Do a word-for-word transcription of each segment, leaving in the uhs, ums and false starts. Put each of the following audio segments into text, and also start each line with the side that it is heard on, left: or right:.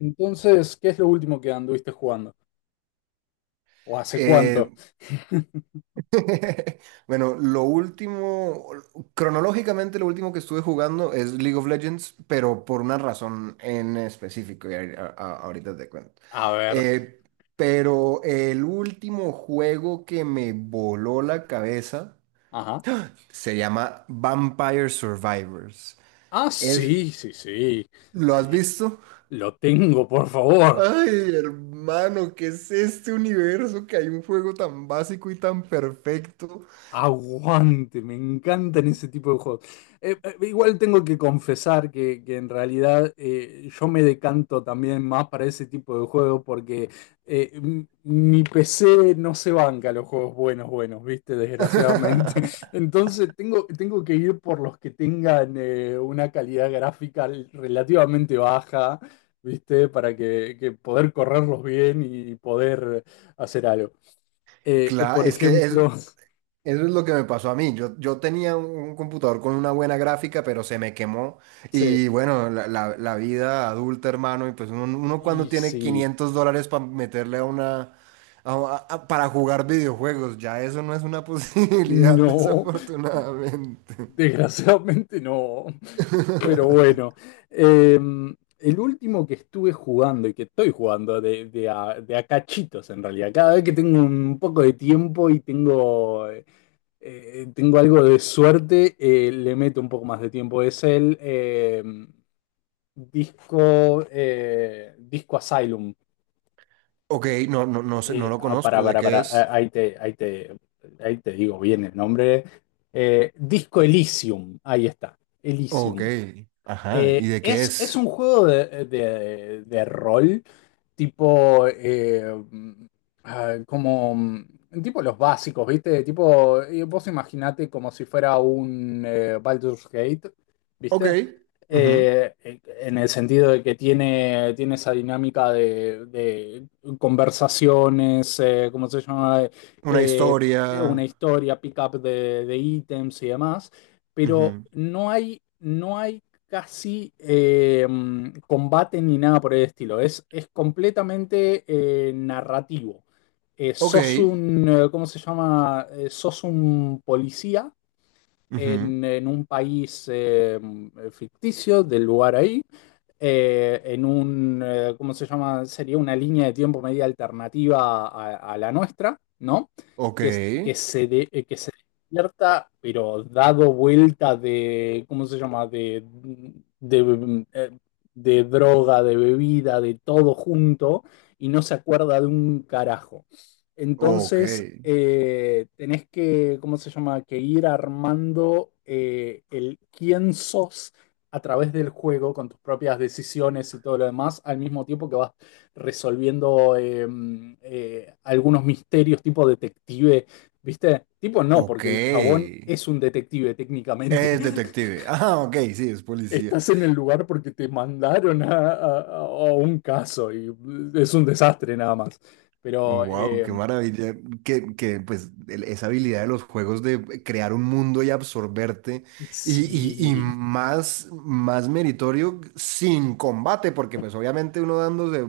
left: Entonces, ¿qué es lo último que anduviste jugando? ¿O hace
right: Eh,
left: cuánto?
right: bueno, lo último, cronológicamente lo último que estuve jugando es League of Legends, pero por una razón en específico, y ahí- a- a- ahorita te cuento.
left: A ver,
right: Eh, pero el último juego que me voló la cabeza
left: ajá.
right: se llama Vampire Survivors.
left: Ah,
right: Es,
left: sí, sí, sí.
right: ¿Lo has
left: Sí,
right: visto?
left: lo tengo, por favor.
right: Ay, hermano, ¿qué es este universo que hay un juego tan básico y tan perfecto?
left: Aguante, me encantan ese tipo de juegos. Eh, eh, igual tengo que confesar que, que en realidad eh, yo me decanto también más para ese tipo de juegos porque eh, m- mi P C no se banca los juegos buenos, buenos, ¿viste? Desgraciadamente. Entonces tengo, tengo que ir por los que tengan eh, una calidad gráfica relativamente baja, ¿viste? Para que, que poder correrlos bien y poder hacer algo. Eh,
right: Claro,
left: por
right: es que es,
left: ejemplo.
right: eso es lo que me pasó a mí. Yo, yo tenía un, un computador con una buena gráfica, pero se me quemó.
left: Sí.
right: Y bueno, la, la- la vida adulta, hermano, y pues uno, uno cuando
left: Y
right: tiene
left: sí,
right: quinientos dólares para meterle a una... a- a- para jugar videojuegos, ya eso no es una posibilidad,
left: no,
right: desafortunadamente.
left: desgraciadamente no. Pero bueno, eh, el último que estuve jugando y que estoy jugando de, de a, de a cachitos en realidad, cada vez que tengo un poco de tiempo y tengo, eh, eh, tengo algo de suerte, eh, le meto un poco más de tiempo, es el eh, disco, eh, disco Asylum.
right: Ok, no, no, no sé, no
left: Eh,
right: lo
left: ah, para,
right: conozco. ¿De
left: para,
right: qué
left: para,
right: es?
left: ah, ahí te, ahí te, ahí te digo bien el nombre. Eh, Disco Elysium, ahí está,
right: Ok,
left: Elysium.
right: ajá, ¿y
left: Eh,
right: de qué
left: es, es un
right: es?
left: juego de, de- de rol, tipo, eh, mm, ah, como, mm, tipo los básicos, ¿viste? Tipo, eh, vos imaginate como si fuera un eh, Baldur's Gate,
right: Ok,
left: ¿viste?
right: ujú.
left: Eh, eh, en el sentido de que tiene, tiene esa dinámica de, de conversaciones, eh, ¿cómo se llama?
right: Una
left: Eh, eh, una
right: historia.
left: historia, pick-up de, de ítems y demás, pero
right: Ujú.
left: no hay... No hay casi eh, combate ni nada por el estilo. Es, es completamente eh, narrativo. Eh,
right: Ok.
left: sos un, eh, ¿cómo se llama? Eh, sos un policía
right: Ujú.
left: en, en un país eh, ficticio del lugar ahí, eh, en un, eh, ¿cómo se llama? Sería una línea de tiempo media alternativa a, a la nuestra, ¿no?
right: Ok,
left: Que, es- que se de- eh, que se despierta, pero dado vuelta de, ¿cómo se llama? De, de, eh, de droga, de bebida, de todo junto, y no se acuerda de un carajo.
right: ok,
left: Entonces, eh, tenés que, ¿cómo se llama? Que ir armando eh, el quién sos a través del juego con tus propias decisiones y todo lo demás, al mismo tiempo que vas resolviendo eh, mm, eh, algunos misterios tipo detective, ¿viste? Tipo no,
right: ok.
left: porque el chabón es un detective técnicamente.
right: Es detective. Ah, ok, sí, es policía.
left: Estás en el lugar porque te mandaron a, a- a un caso y es un desastre nada más. Pero.
right: Wow,
left: eh,
right: qué maravilla. Que, que pues el- esa habilidad de los juegos de crear un mundo y absorberte. Y, y, y
left: Sí.
right: más, más meritorio sin combate, porque pues obviamente uno dándose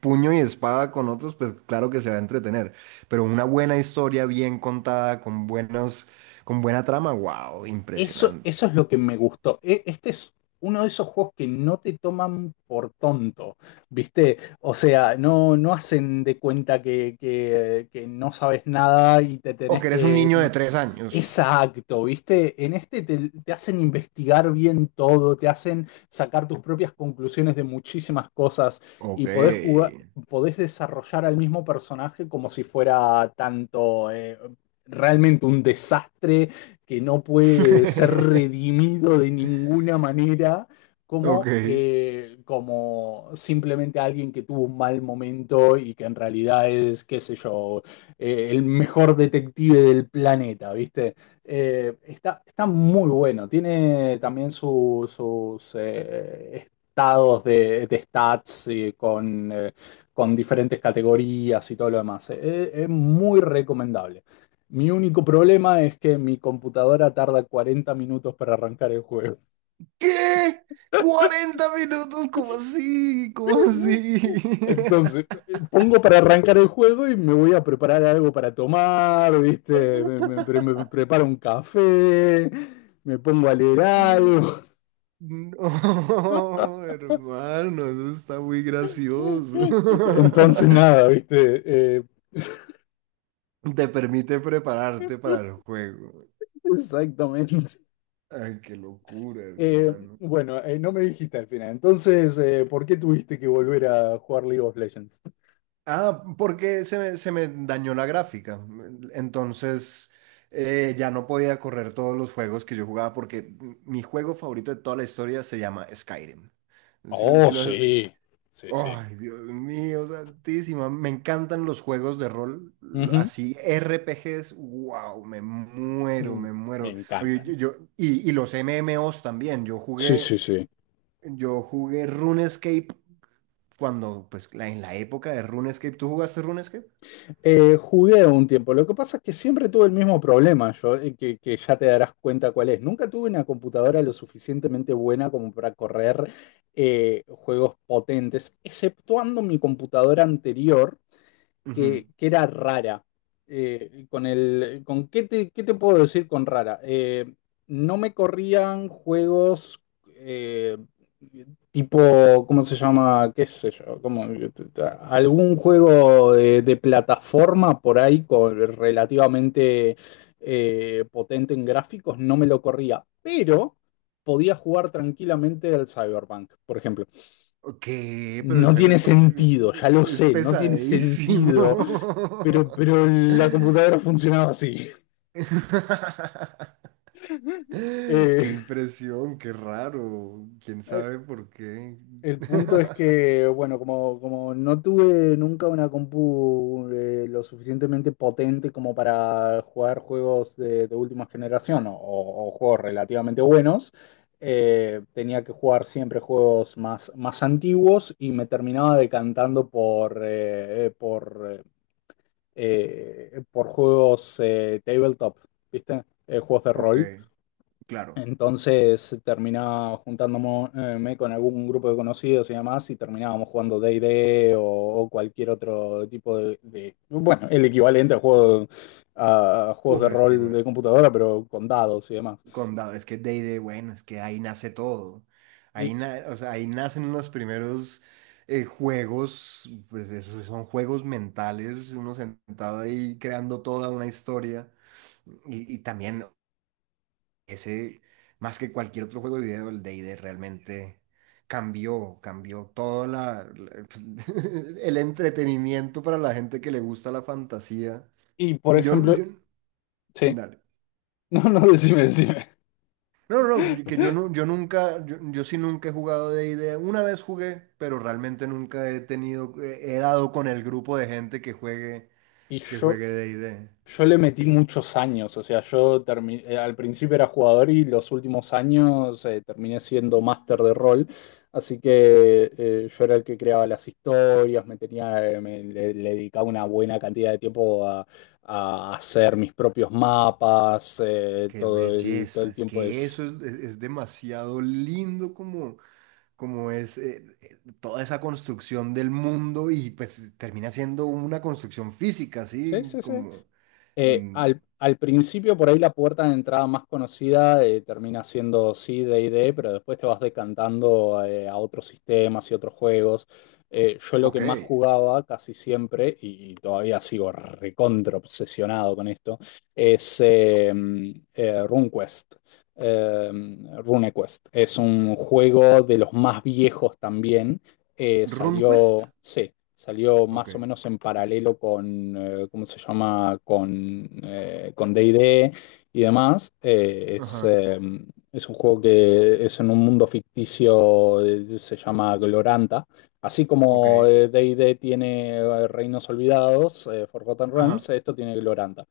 right: puño y espada con otros, pues claro que se va a entretener. Pero una buena historia bien contada, con buenos, con buena trama, wow,
left: Eso,
right: impresionante.
left: eso es lo que me gustó. E- Este es uno de esos juegos que no te toman por tonto, ¿viste? O sea, no, no hacen de cuenta que, que- que no sabes nada y te
right: O
left: tenés
right: que eres un
left: que.
right: niño
left: ¿cómo
right: de
left: se-
right: tres años.
left: Exacto, ¿viste? En este te, te hacen investigar bien todo, te hacen sacar tus propias conclusiones de muchísimas cosas
right: Ok.
left: y podés jugar, podés desarrollar al mismo personaje como si fuera tanto eh, realmente un desastre que no puede ser redimido de ninguna manera
right: Ok.
left: como, eh, como simplemente alguien que tuvo un mal momento y que en realidad es, qué sé yo, eh, el mejor detective del planeta, ¿viste? Eh, está, está muy bueno, tiene también su- sus eh, estados de, de stats eh, con, eh, con diferentes categorías y todo lo demás. Eh, eh, es muy recomendable. Mi único problema es que mi computadora tarda cuarenta minutos para arrancar el juego.
right: ¿Qué? ¿Cuarenta minutos? ¿Cómo así? ¿Cómo así?
left: Entonces, eh, pongo para arrancar el juego y me voy a preparar algo para tomar, ¿viste? Me, me- pre- me preparo un café, me pongo a leer algo.
right: No, hermano, eso está muy gracioso.
left: Entonces, nada, ¿viste? Eh,
right: Te permite prepararte para el juego.
left: exactamente.
right: Ay, qué locura,
left: Eh,
right: hermano.
left: bueno, eh, no me dijiste al final. Entonces, eh, ¿por qué tuviste que volver a jugar League of Legends?
right: Ah, porque se me, se me dañó la gráfica. Entonces eh, ya no podía correr todos los juegos que yo jugaba porque mi juego favorito de toda la historia se llama Skyrim. Si, lo
left: Oh,
right: si lo has escu-
left: sí, sí, sí.
right: Ay, Dios mío, santísima. Me encantan los juegos de rol, l-
left: Ujú.
right: así R P Gs. Wow, me muero,
left: Mm,
right: me
left: Me
right: muero. Porque yo,
left: encantan.
right: yo- y, y los M M Os también. Yo
left: Sí,
right: jugué,
left: sí, sí.
right: yo jugué RuneScape cuando, pues, la- en la época de RuneScape. ¿Tú jugaste RuneScape?
left: Eh, jugué un tiempo. Lo que pasa es que siempre tuve el mismo problema, yo, eh, que, que ya te darás cuenta cuál es. Nunca tuve una computadora lo suficientemente buena como para correr eh, juegos potentes, exceptuando mi computadora anterior.
right: Ujú.
left: que, que era rara. Eh, con el, con ¿qué te, qué te puedo decir con rara? Eh, no me corrían juegos eh, tipo, ¿cómo se llama? ¿Qué sé yo? Como algún juego de, de plataforma por ahí con, relativamente eh, potente en gráficos, no me lo corría, pero podía jugar tranquilamente al Cyberpunk, por ejemplo.
right: ¿Qué? Pero el
left: No tiene
right: Cyberpunk
left: sentido, ya lo
right: es
left: sé, no tiene
right: pesadísimo.
left: sentido, pero, pero la computadora funcionaba así. Eh,
right: Qué impresión, qué raro. ¿Quién
left: eh,
right: sabe por qué?
left: el punto es que, bueno, como, como no tuve nunca una compu eh, lo suficientemente potente como para jugar juegos de, de última generación o, o juegos relativamente buenos, eh, tenía que jugar siempre juegos más, más antiguos y me terminaba decantando por, eh, eh, por eh, eh, por juegos eh, tabletop, ¿viste? Eh, juegos de
right: Ok,
left: rol.
right: claro.
left: Entonces terminaba juntándome eh, con algún grupo de conocidos y demás y terminábamos jugando D y D o, o cualquier otro tipo de, de- bueno, el equivalente a, juego, a juegos
right: Uf,
left: de
right: es que
left: rol
right: bueno,
left: de computadora, pero con dados y demás.
right: Condado, es que D and D, bueno, es que ahí nace todo.
left: Y,
right: Ahí, na- o sea, ahí nacen los primeros eh, juegos, pues esos son juegos mentales, uno sentado ahí creando toda una historia. Y, y también ese, más que cualquier otro juego de video, el D and D realmente cambió, cambió todo la, la- el entretenimiento para la gente que le gusta la fantasía.
left: y por
right: Yo,
left: ejemplo,
right: yo,
left: sí,
right: dale.
left: no, no, decime, decime.
right: No, no, no, que yo, no, yo nunca, yo, yo sí nunca he jugado D and D. Una vez jugué, pero realmente nunca he tenido, he dado con el grupo de gente que juegue,
left: Y
right: que
left: yo,
right: juegue D and D.
left: yo le metí muchos años, o sea, yo termi- eh, al principio era jugador y los últimos años eh, terminé siendo máster de rol, así que eh, yo era el que creaba las historias, me tenía, eh, me- le, le dedicaba una buena cantidad de tiempo a, a hacer mis propios mapas, eh,
right: Qué
left: todo el, todo
right: belleza,
left: el
right: es
left: tiempo
right: que
left: es.
right: eso es, es es demasiado lindo como... como es eh, eh, toda esa construcción del mundo y pues termina siendo una construcción física,
left: Sí,
right: así
left: sí, sí.
right: como,
left: Eh,
right: mm,
left: al, al principio, por ahí la puerta de entrada más conocida eh, termina siendo sí, D y D, pero después te vas decantando eh, a otros sistemas y otros juegos. Eh, yo lo
right: ok,
left: que más jugaba casi siempre, y, y todavía sigo recontra obsesionado con esto, es eh, eh, RuneQuest. Eh, RuneQuest es un juego de los más viejos también. eh, salió,
right: RunQuest,
left: sí, salió
right: ok,
left: más o menos en paralelo con, eh, ¿cómo se llama? Con, eh, con D y D y D y demás. Eh, es,
right: ajá,
left: eh, es un juego que es en un mundo ficticio, eh, se llama Gloranta. Así
right: ok,
left: como eh, D y D tiene eh, Reinos Olvidados, eh, Forgotten Realms,
right: ajá,
left: esto tiene Gloranta.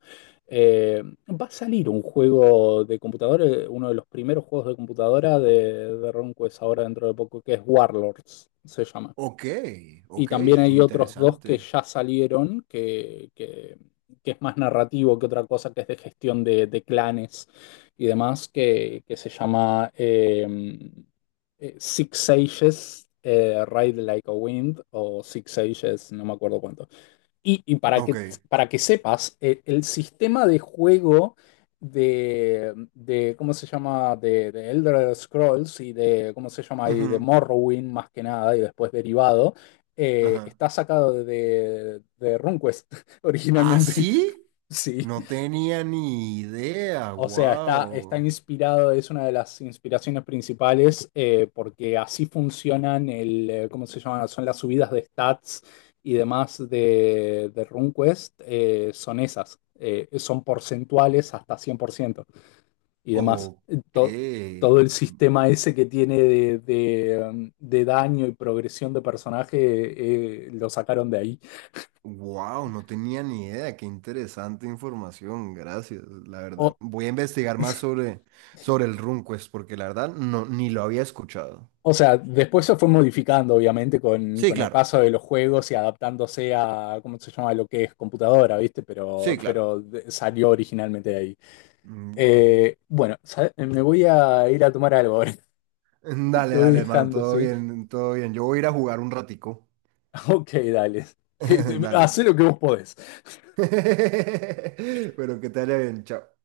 left: Eh, Va a salir un juego de computadora, eh, uno de los primeros juegos de computadora de, de RomQuest ahora dentro de poco, que es Warlords, se llama.
right: ok,
left: Y
right: ok,
left: también
right: ah,
left: hay otros dos que
right: interesante,
left: ya salieron, que, que- que es más narrativo que otra cosa, que es de gestión de, de clanes y demás, que, que se llama eh, eh, Six Sages, eh, Ride Like a Wind, o Six Sages, no me acuerdo cuánto. Y, y para
right: ok,
left: que, para que sepas, eh, el sistema de juego de, de ¿cómo se llama? De, de Elder Scrolls y de, ¿cómo se llama? Y de
right: ujú,
left: Morrowind más que nada y después derivado, eh,
right: ajá,
left: está sacado de, de RuneQuest
right: ¿ah,
left: originalmente.
right: sí?
left: Sí.
right: No tenía ni idea,
left: O sea, está, está
right: wow,
left: inspirado, es una de las inspiraciones principales, eh, porque así funcionan el, eh, ¿cómo se llama? Son las subidas de stats y demás de, de RuneQuest, eh, son esas, eh, son porcentuales hasta cien por ciento y demás.
right: ok.
left: To- todo el sistema ese que tiene de, de, um, de daño y progresión de personaje eh, lo sacaron de ahí.
right: Wow, no tenía ni idea, qué interesante información, gracias, la verdad.
left: O,
right: Voy a investigar más sobre, sobre el RunQuest porque la verdad no, ni lo había escuchado.
left: O sea, después se fue modificando, obviamente, con,
right: Sí,
left: con el
right: claro,
left: paso de los juegos y adaptándose a, ¿cómo se llama? Lo que es computadora, ¿viste? Pero,
right: sí, claro.
left: pero de- salió originalmente de ahí.
right: Wow.
left: Eh, bueno, sa- me voy a ir a tomar algo ahora.
right: Dale,
left: Te voy
right: dale, hermano,
left: dejando,
right: todo
left: ¿sí?
right: bien, todo bien. Yo voy a ir a jugar un ratico.
left: Ok, dale. Te- te- hacé
right: Dale.
left: lo que vos podés.
right: Pero que te vaya bien, chao.